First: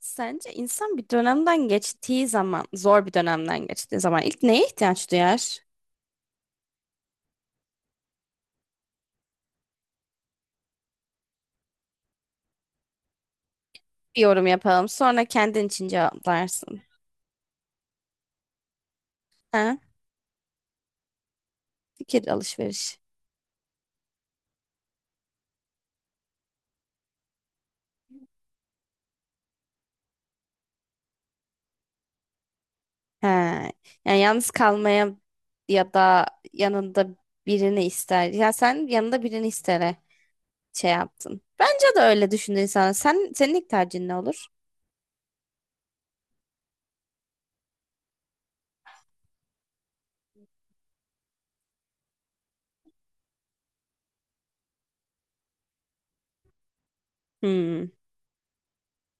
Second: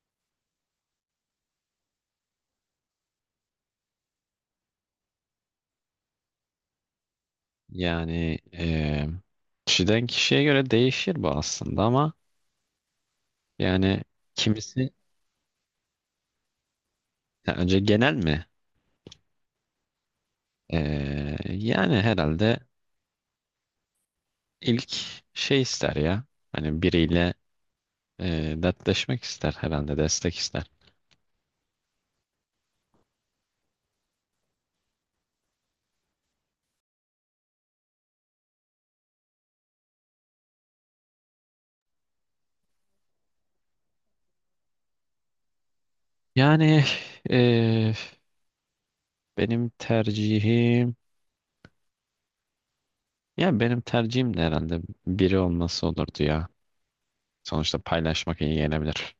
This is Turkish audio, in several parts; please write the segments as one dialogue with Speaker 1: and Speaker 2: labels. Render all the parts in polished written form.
Speaker 1: Sence insan bir dönemden geçtiği zaman, zor bir dönemden geçtiği zaman ilk neye ihtiyaç duyar?
Speaker 2: Yani kişiden kişiye göre değişir bu aslında ama yani
Speaker 1: Bir yorum yapalım.
Speaker 2: kimisi,
Speaker 1: Sonra kendin için cevaplarsın.
Speaker 2: ya önce genel mi?
Speaker 1: Ha?
Speaker 2: Yani
Speaker 1: Fikir
Speaker 2: herhalde
Speaker 1: alışveriş.
Speaker 2: ilk şey ister ya. Hani biriyle dertleşmek ister herhalde, destek ister.
Speaker 1: Ha. Yani yalnız kalmaya ya da yanında birini ister. Ya sen yanında birini istere şey yaptın. Bence de öyle düşündü insan. Sen, senin ilk tercihin ne olur?
Speaker 2: Yani eee, benim tercihim, benim tercihim de herhalde biri olması olurdu ya. Sonuçta
Speaker 1: Hmm.
Speaker 2: paylaşmak iyi gelebilir.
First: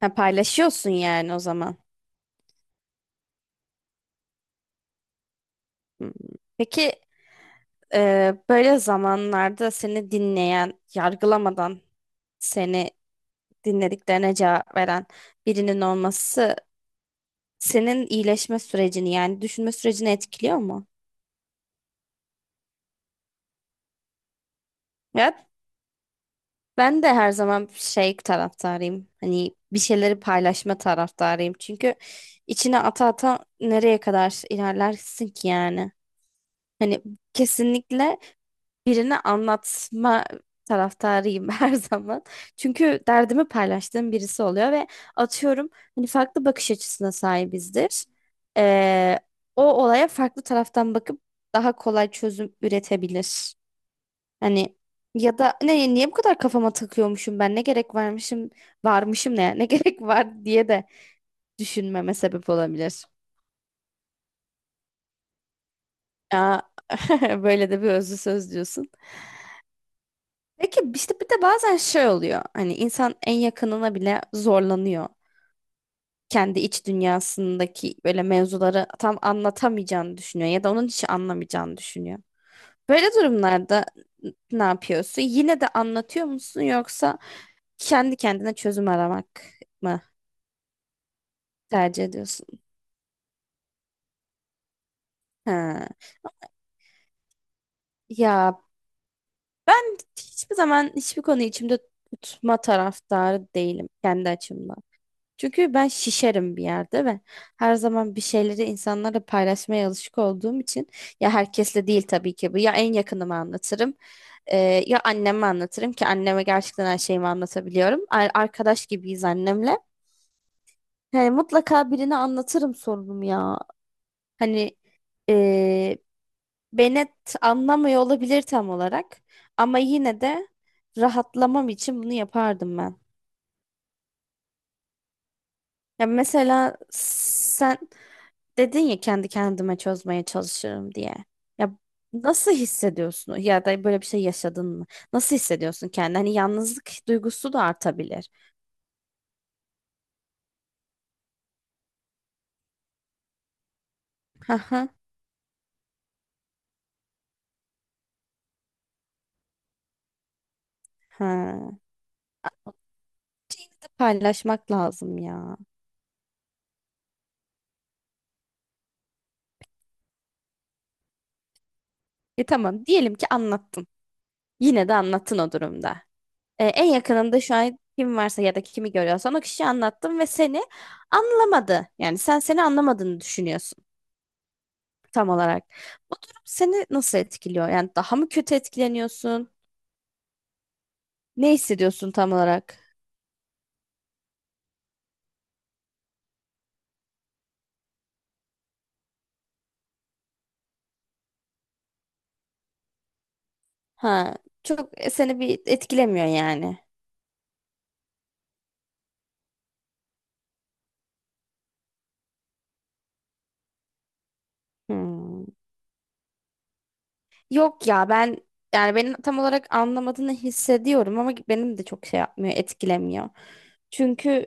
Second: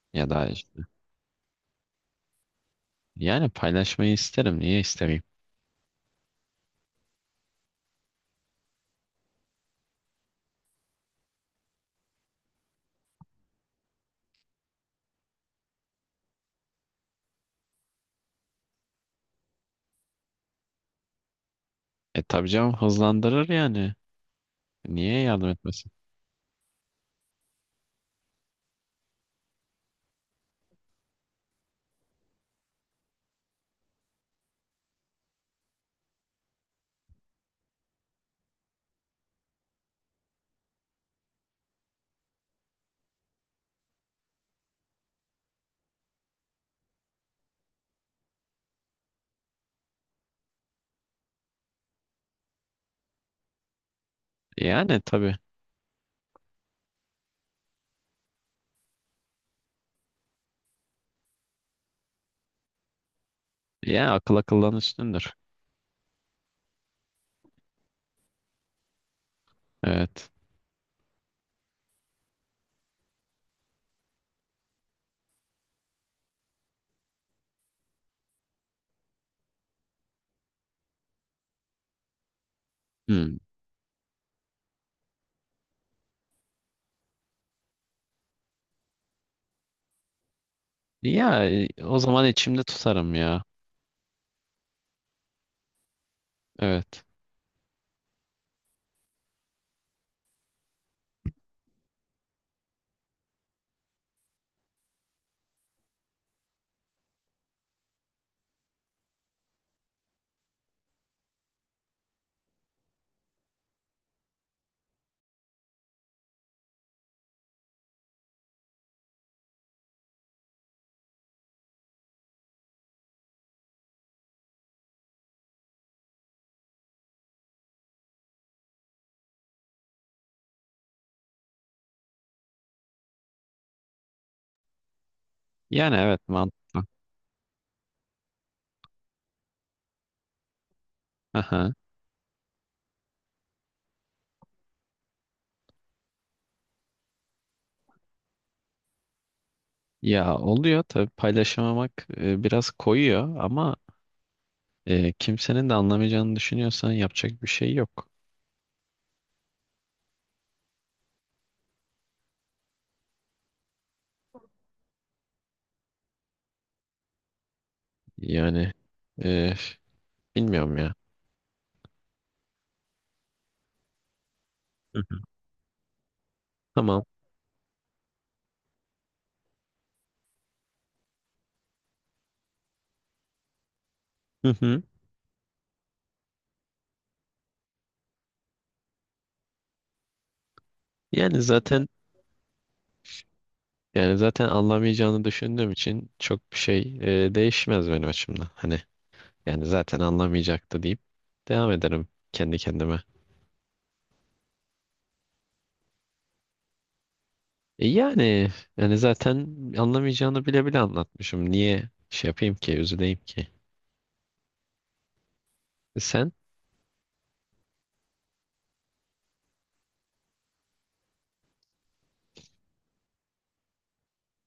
Speaker 1: Ha,
Speaker 2: Ya da işte-
Speaker 1: paylaşıyorsun yani o zaman.
Speaker 2: yani paylaşmayı isterim. Niye istemeyeyim?
Speaker 1: Hmm. Peki böyle zamanlarda seni dinleyen, yargılamadan seni dinlediklerine cevap veren birinin olması senin iyileşme sürecini yani düşünme sürecini etkiliyor mu?
Speaker 2: E tabii canım, hızlandırır yani. Niye
Speaker 1: Ya
Speaker 2: yardım etmesin?
Speaker 1: ben de her zaman şey taraftarıyım. Hani bir şeyleri paylaşma taraftarıyım. Çünkü içine ata ata nereye kadar ilerlersin ki yani? Hani kesinlikle birine anlatma taraftarıyım her zaman. Çünkü derdimi paylaştığım birisi oluyor ve atıyorum hani farklı bakış açısına sahibizdir. Ee, O olaya farklı taraftan bakıp daha kolay çözüm üretebilir. Hani
Speaker 2: Yani tabii.
Speaker 1: ya da ne niye bu kadar kafama takıyormuşum ben ne gerek varmışım ne gerek var diye de düşünmeme sebep olabilir.
Speaker 2: Ya akıl akıldan üstündür.
Speaker 1: Aa, böyle de bir özlü söz diyorsun.
Speaker 2: Evet.
Speaker 1: Peki işte bir de bazen şey oluyor. Hani insan en yakınına bile zorlanıyor. Kendi iç dünyasındaki böyle mevzuları tam anlatamayacağını düşünüyor ya da onun hiç anlamayacağını düşünüyor. Böyle
Speaker 2: Hmm.
Speaker 1: durumlarda ne yapıyorsun? Yine de anlatıyor musun yoksa kendi kendine çözüm aramak mı
Speaker 2: Ya o
Speaker 1: tercih
Speaker 2: zaman
Speaker 1: ediyorsun?
Speaker 2: içimde tutarım ya.
Speaker 1: Ha.
Speaker 2: Evet.
Speaker 1: Ya ben hiçbir zaman hiçbir konuyu içimde tutma taraftarı değilim kendi açımdan. Çünkü ben şişerim bir yerde ve her zaman bir şeyleri insanlarla paylaşmaya alışık olduğum için ya herkesle değil tabii ki bu ya en yakınıma anlatırım e, ya anneme anlatırım ki anneme gerçekten her şeyimi anlatabiliyorum. Arkadaş gibiyiz annemle. Yani mutlaka birine anlatırım sorunumu ya. Hani e, beni anlamıyor olabilir tam olarak ama yine de rahatlamam için bunu yapardım ben.
Speaker 2: Yani
Speaker 1: Ya
Speaker 2: evet,
Speaker 1: mesela
Speaker 2: mantıklı.
Speaker 1: sen dedin ya kendi kendime çözmeye çalışırım diye. Ya
Speaker 2: Aha.
Speaker 1: nasıl hissediyorsun? Ya da böyle bir şey yaşadın mı? Nasıl hissediyorsun kendini? Hani yalnızlık duygusu da artabilir.
Speaker 2: Ya oluyor tabii, paylaşamamak biraz koyuyor ama
Speaker 1: Hı hı.
Speaker 2: kimsenin de anlamayacağını düşünüyorsan yapacak bir şey yok.
Speaker 1: Ha. Yine de paylaşmak lazım ya.
Speaker 2: Yani e, bilmiyorum ya.
Speaker 1: E tamam diyelim ki anlattın. Yine de
Speaker 2: Hı hı.
Speaker 1: anlattın o durumda. E, en
Speaker 2: Tamam.
Speaker 1: yakınında şu an kim varsa ya da kimi görüyorsan o kişiyi anlattın ve seni anlamadı. Yani sen seni anlamadığını düşünüyorsun
Speaker 2: Hı hı.
Speaker 1: tam olarak. Bu durum seni nasıl etkiliyor? Yani daha mı kötü etkileniyorsun?
Speaker 2: Yani
Speaker 1: Ne
Speaker 2: zaten
Speaker 1: hissediyorsun tam olarak?
Speaker 2: yani zaten anlamayacağını düşündüğüm için çok bir şey değişmez benim açımdan. Hani, yani zaten anlamayacaktı deyip devam ederim kendi kendime.
Speaker 1: Ha, çok seni bir etkilemiyor yani.
Speaker 2: E yani yani zaten anlamayacağını bile bile anlatmışım. Niye şey yapayım ki, üzüleyim ki?
Speaker 1: Hmm.
Speaker 2: E sen,
Speaker 1: Yok ya ben yani benim tam olarak anlamadığını hissediyorum ama benim de çok şey yapmıyor, etkilemiyor. Çünkü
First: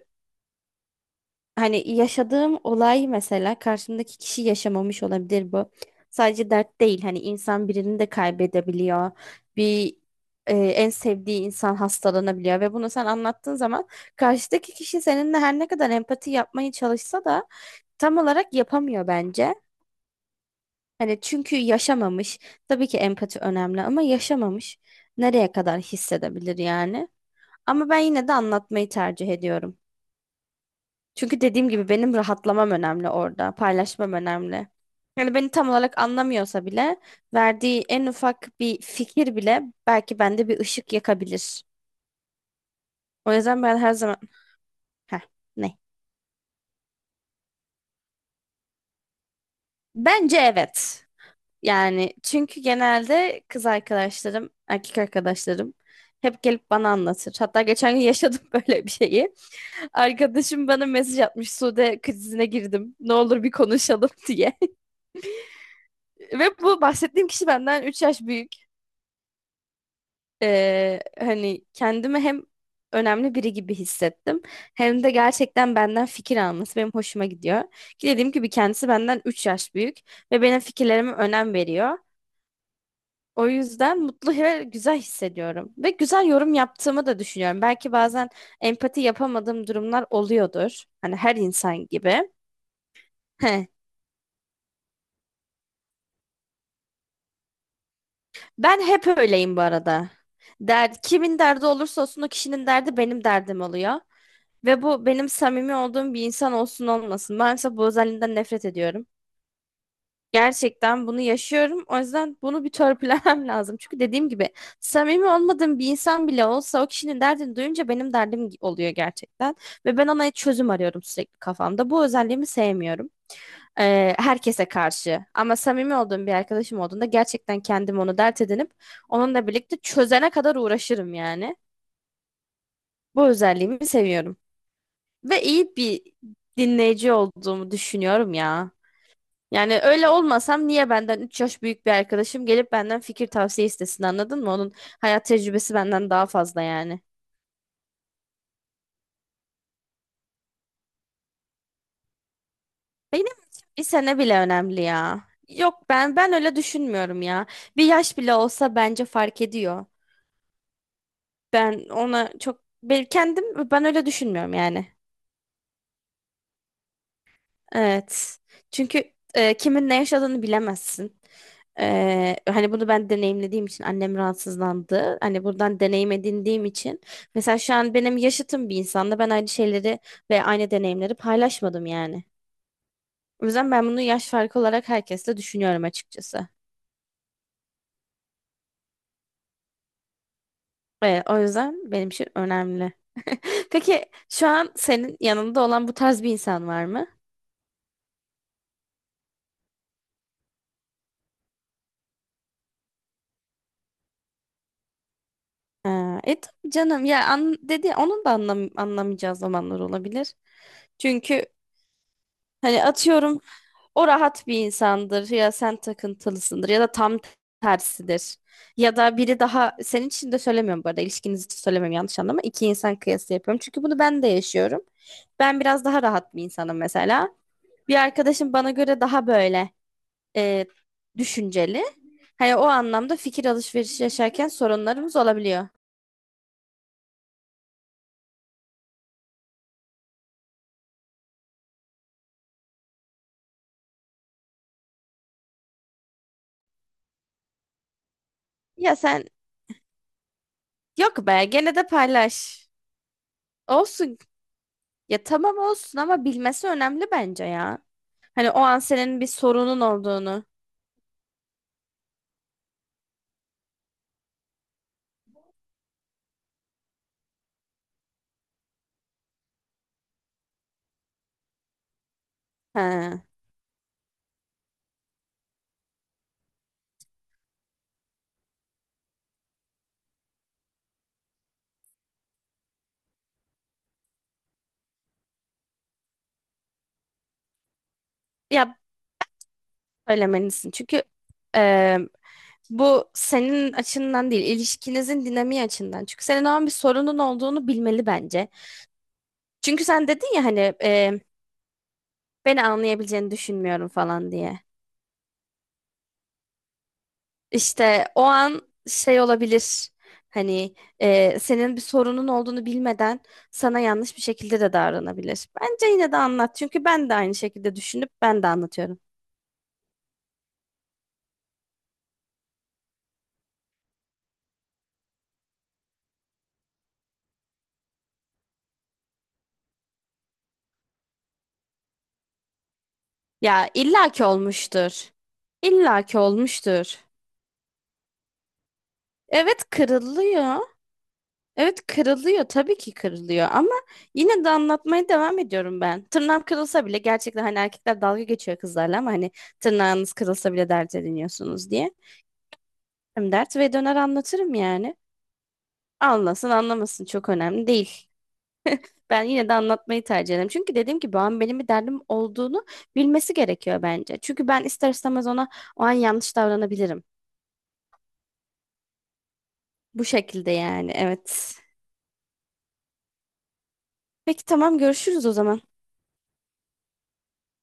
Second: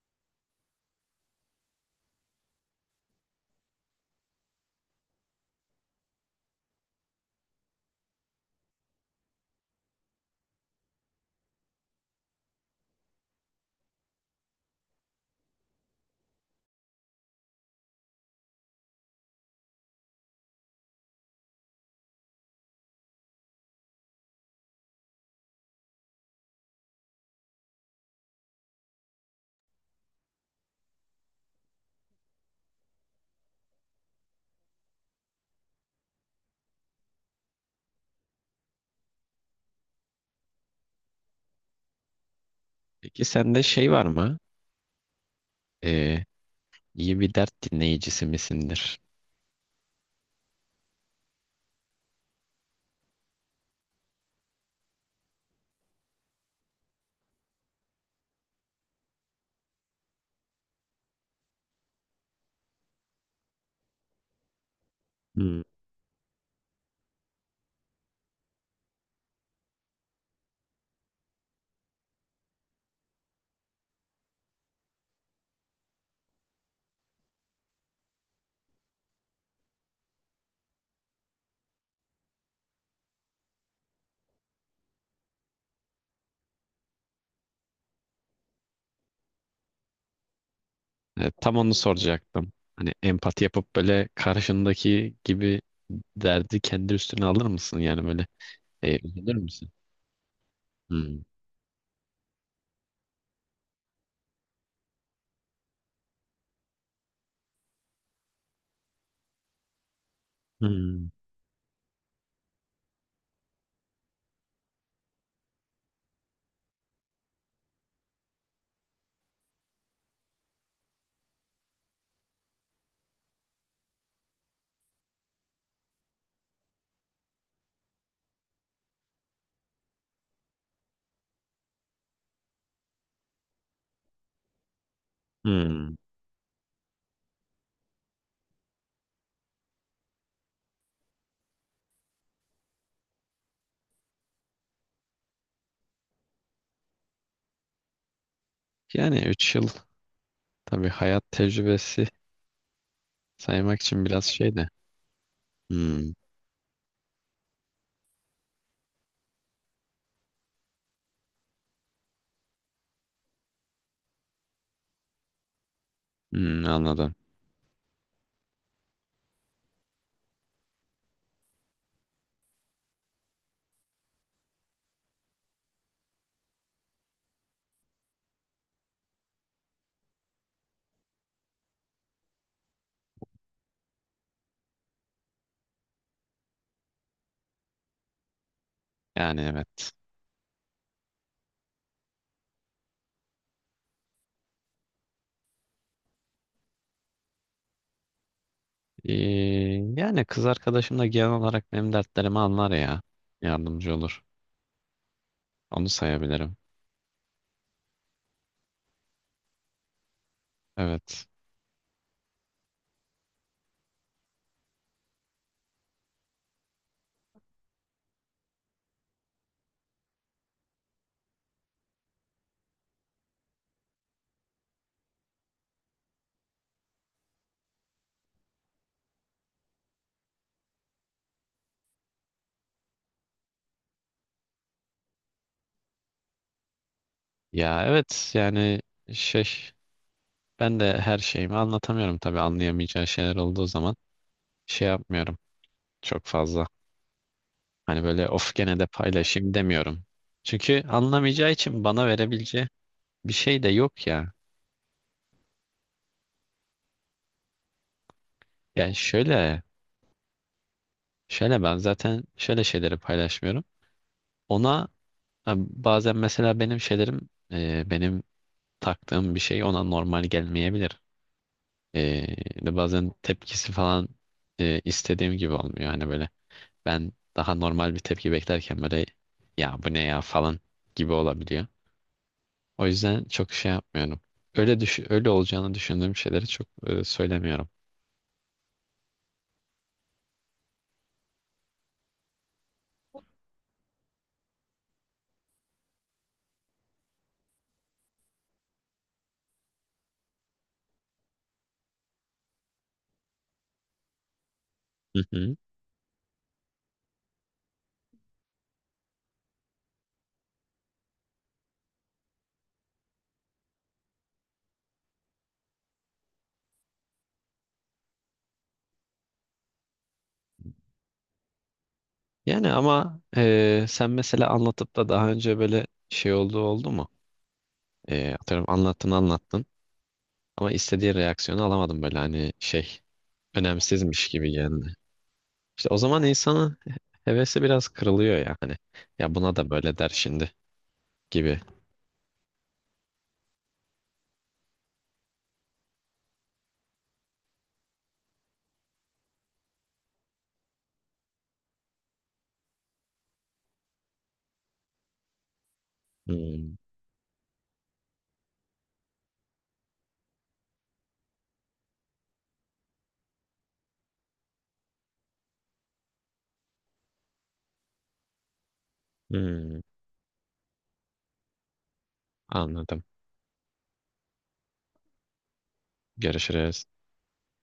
Speaker 1: hani yaşadığım olay mesela karşımdaki kişi yaşamamış olabilir bu. Sadece dert değil hani insan birini de kaybedebiliyor. Bir en sevdiği insan hastalanabiliyor ve bunu sen anlattığın zaman karşıdaki kişi seninle her ne kadar empati yapmaya çalışsa da tam olarak yapamıyor bence. Hani çünkü yaşamamış. Tabii ki empati önemli ama yaşamamış. Nereye kadar hissedebilir yani? Ama ben yine de anlatmayı tercih ediyorum. Çünkü dediğim gibi benim rahatlamam önemli orada, paylaşmam önemli. Yani beni tam olarak anlamıyorsa bile verdiği en ufak bir fikir bile belki bende bir ışık yakabilir.
Speaker 2: peki
Speaker 1: O
Speaker 2: sende
Speaker 1: yüzden ben
Speaker 2: şey
Speaker 1: her
Speaker 2: var
Speaker 1: zaman...
Speaker 2: mı?
Speaker 1: Heh, ne?
Speaker 2: E, iyi bir dert dinleyicisi misindir?
Speaker 1: Bence evet. Yani çünkü genelde kız arkadaşlarım, erkek arkadaşlarım hep gelip bana anlatır. Hatta geçen gün yaşadım böyle bir şeyi. Arkadaşım bana mesaj atmış. Sude krizine girdim. Ne olur bir konuşalım diye.
Speaker 2: Hmm.
Speaker 1: Ve bu bahsettiğim kişi benden 3 yaş büyük. Hani kendimi hem önemli biri gibi hissettim. Hem de gerçekten benden fikir alması benim hoşuma gidiyor. Ki dediğim gibi kendisi benden 3 yaş büyük ve benim fikirlerime önem veriyor. O yüzden mutlu ve güzel hissediyorum. Ve güzel yorum yaptığımı da düşünüyorum. Belki bazen empati yapamadığım durumlar oluyordur. Hani
Speaker 2: E,
Speaker 1: her
Speaker 2: tam onu
Speaker 1: insan gibi.
Speaker 2: soracaktım. Hani empati
Speaker 1: Heh.
Speaker 2: yapıp böyle karşındaki gibi derdi kendi üstüne alır mısın? Yani böyle
Speaker 1: Ben hep
Speaker 2: üzülür
Speaker 1: öyleyim bu
Speaker 2: müsün?
Speaker 1: arada.
Speaker 2: Hmm.
Speaker 1: Kimin derdi olursa olsun o kişinin derdi benim derdim oluyor. Ve bu benim samimi olduğum bir insan olsun olmasın. Ben mesela bu özelliğinden nefret ediyorum. Gerçekten
Speaker 2: Hmm.
Speaker 1: bunu yaşıyorum. O yüzden bunu bir törpülemem lazım. Çünkü dediğim gibi samimi olmadığım bir insan bile olsa o kişinin derdini duyunca benim derdim oluyor gerçekten. Ve ben ona çözüm arıyorum sürekli kafamda. Bu özelliğimi sevmiyorum. Herkese karşı. Ama samimi olduğum bir arkadaşım olduğunda gerçekten kendim onu dert edinip onunla birlikte çözene kadar uğraşırım yani. Bu özelliğimi seviyorum. Ve iyi
Speaker 2: Hmm.
Speaker 1: bir dinleyici olduğumu düşünüyorum ya. Yani öyle olmasam niye benden 3 yaş büyük bir arkadaşım gelip benden fikir tavsiye istesin anladın mı? Onun hayat tecrübesi benden daha fazla yani.
Speaker 2: Yani 3 yıl tabii hayat tecrübesi.
Speaker 1: Benim için
Speaker 2: Saymak
Speaker 1: bir
Speaker 2: için
Speaker 1: sene
Speaker 2: biraz
Speaker 1: bile
Speaker 2: şey de.
Speaker 1: önemli ya. Yok
Speaker 2: Hmm.
Speaker 1: ben öyle düşünmüyorum ya. Bir yaş bile olsa bence fark ediyor. Ben ona çok ben kendim ben öyle düşünmüyorum yani.
Speaker 2: Hmm, anladım.
Speaker 1: Evet. Çünkü kimin ne yaşadığını bilemezsin. E, hani bunu ben deneyimlediğim için annem rahatsızlandı. Hani buradan deneyim edindiğim için. Mesela şu an benim yaşıtım bir insanla ben aynı şeyleri ve aynı deneyimleri paylaşmadım yani. O yüzden ben bunu yaş farkı olarak herkesle düşünüyorum açıkçası.
Speaker 2: Yani evet.
Speaker 1: O yüzden benim için önemli. Peki şu an senin yanında olan bu tarz bir insan var mı?
Speaker 2: Ee, yani kız arkadaşım da genel olarak benim dertlerimi anlar ya. Yardımcı olur. Onu
Speaker 1: Ha,
Speaker 2: sayabilirim.
Speaker 1: tabii canım ya dedi onun da anlamayacağı zamanlar olabilir.
Speaker 2: Evet.
Speaker 1: Çünkü hani atıyorum o rahat bir insandır ya sen takıntılısındır ya da tam tersidir. Ya da biri daha senin için de söylemiyorum bu arada ilişkiniz için söylemiyorum yanlış anlama. İki insan kıyası yapıyorum çünkü bunu ben de yaşıyorum. Ben biraz daha rahat bir insanım mesela. Bir arkadaşım bana göre daha böyle e, düşünceli. Hani o anlamda fikir alışverişi yaşarken sorunlarımız olabiliyor.
Speaker 2: Ya evet, yani şey, ben de her şeyimi anlatamıyorum tabii, anlayamayacağı şeyler olduğu zaman şey yapmıyorum çok fazla. Hani böyle of, gene de
Speaker 1: Ya sen
Speaker 2: paylaşayım demiyorum. Çünkü
Speaker 1: Yok be
Speaker 2: anlamayacağı
Speaker 1: gene
Speaker 2: için
Speaker 1: de
Speaker 2: bana
Speaker 1: paylaş.
Speaker 2: verebileceği bir şey de yok
Speaker 1: Olsun.
Speaker 2: ya.
Speaker 1: Ya tamam olsun ama bilmesi önemli bence ya. Hani o an
Speaker 2: Yani
Speaker 1: senin bir
Speaker 2: şöyle,
Speaker 1: sorunun olduğunu
Speaker 2: şöyle ben zaten şöyle şeyleri paylaşmıyorum. Ona, e, bazen mesela benim şeylerim, benim taktığım bir şey ona normal gelmeyebilir. E, de bazen
Speaker 1: he,
Speaker 2: tepkisi falan istediğim gibi olmuyor. Hani böyle ben daha normal bir tepki beklerken böyle ya bu ne ya falan gibi olabiliyor. O yüzden çok şey yapmıyorum. Öyle düş öyle olacağını düşündüğüm şeyleri çok söylemiyorum.
Speaker 1: ya söylemelisin. Çünkü e, bu senin açından değil, ilişkinizin dinamiği açından. Çünkü senin o an bir sorunun olduğunu bilmeli bence. Çünkü sen dedin ya hani beni anlayabileceğini düşünmüyorum falan diye.
Speaker 2: Hı hı.
Speaker 1: İşte o an şey olabilir. Hani senin bir sorunun olduğunu bilmeden sana yanlış bir şekilde de davranabilir. Bence yine de anlat. Çünkü ben de aynı şekilde düşünüp ben de anlatıyorum.
Speaker 2: Yani ama sen mesela anlatıp da daha önce böyle şey olduğu oldu mu? Atıyorum anlattın anlattın. Ama istediği reaksiyonu alamadım, böyle hani şey
Speaker 1: Ya illaki
Speaker 2: önemsizmiş gibi geldi.
Speaker 1: olmuştur.
Speaker 2: İşte o
Speaker 1: İllaki
Speaker 2: zaman insanın
Speaker 1: olmuştur.
Speaker 2: hevesi biraz kırılıyor yani. Ya buna
Speaker 1: Evet
Speaker 2: da böyle der şimdi
Speaker 1: kırılıyor.
Speaker 2: gibi.
Speaker 1: Evet kırılıyor. Tabii ki kırılıyor ama yine de anlatmaya devam ediyorum ben. Tırnağım kırılsa bile gerçekten hani erkekler dalga geçiyor kızlarla ama hani tırnağınız kırılsa bile dert ediniyorsunuz diye. Hem dert ve döner anlatırım yani. Anlasın
Speaker 2: Hmm.
Speaker 1: anlamasın çok önemli değil. Ben yine de anlatmayı tercih ederim. Çünkü dediğim gibi o an benim bir derdim olduğunu bilmesi gerekiyor bence. Çünkü ben ister istemez ona o an yanlış davranabilirim.
Speaker 2: Hmm,
Speaker 1: Bu şekilde yani evet.
Speaker 2: anladım.
Speaker 1: Peki tamam görüşürüz o zaman.
Speaker 2: Görüşürüz.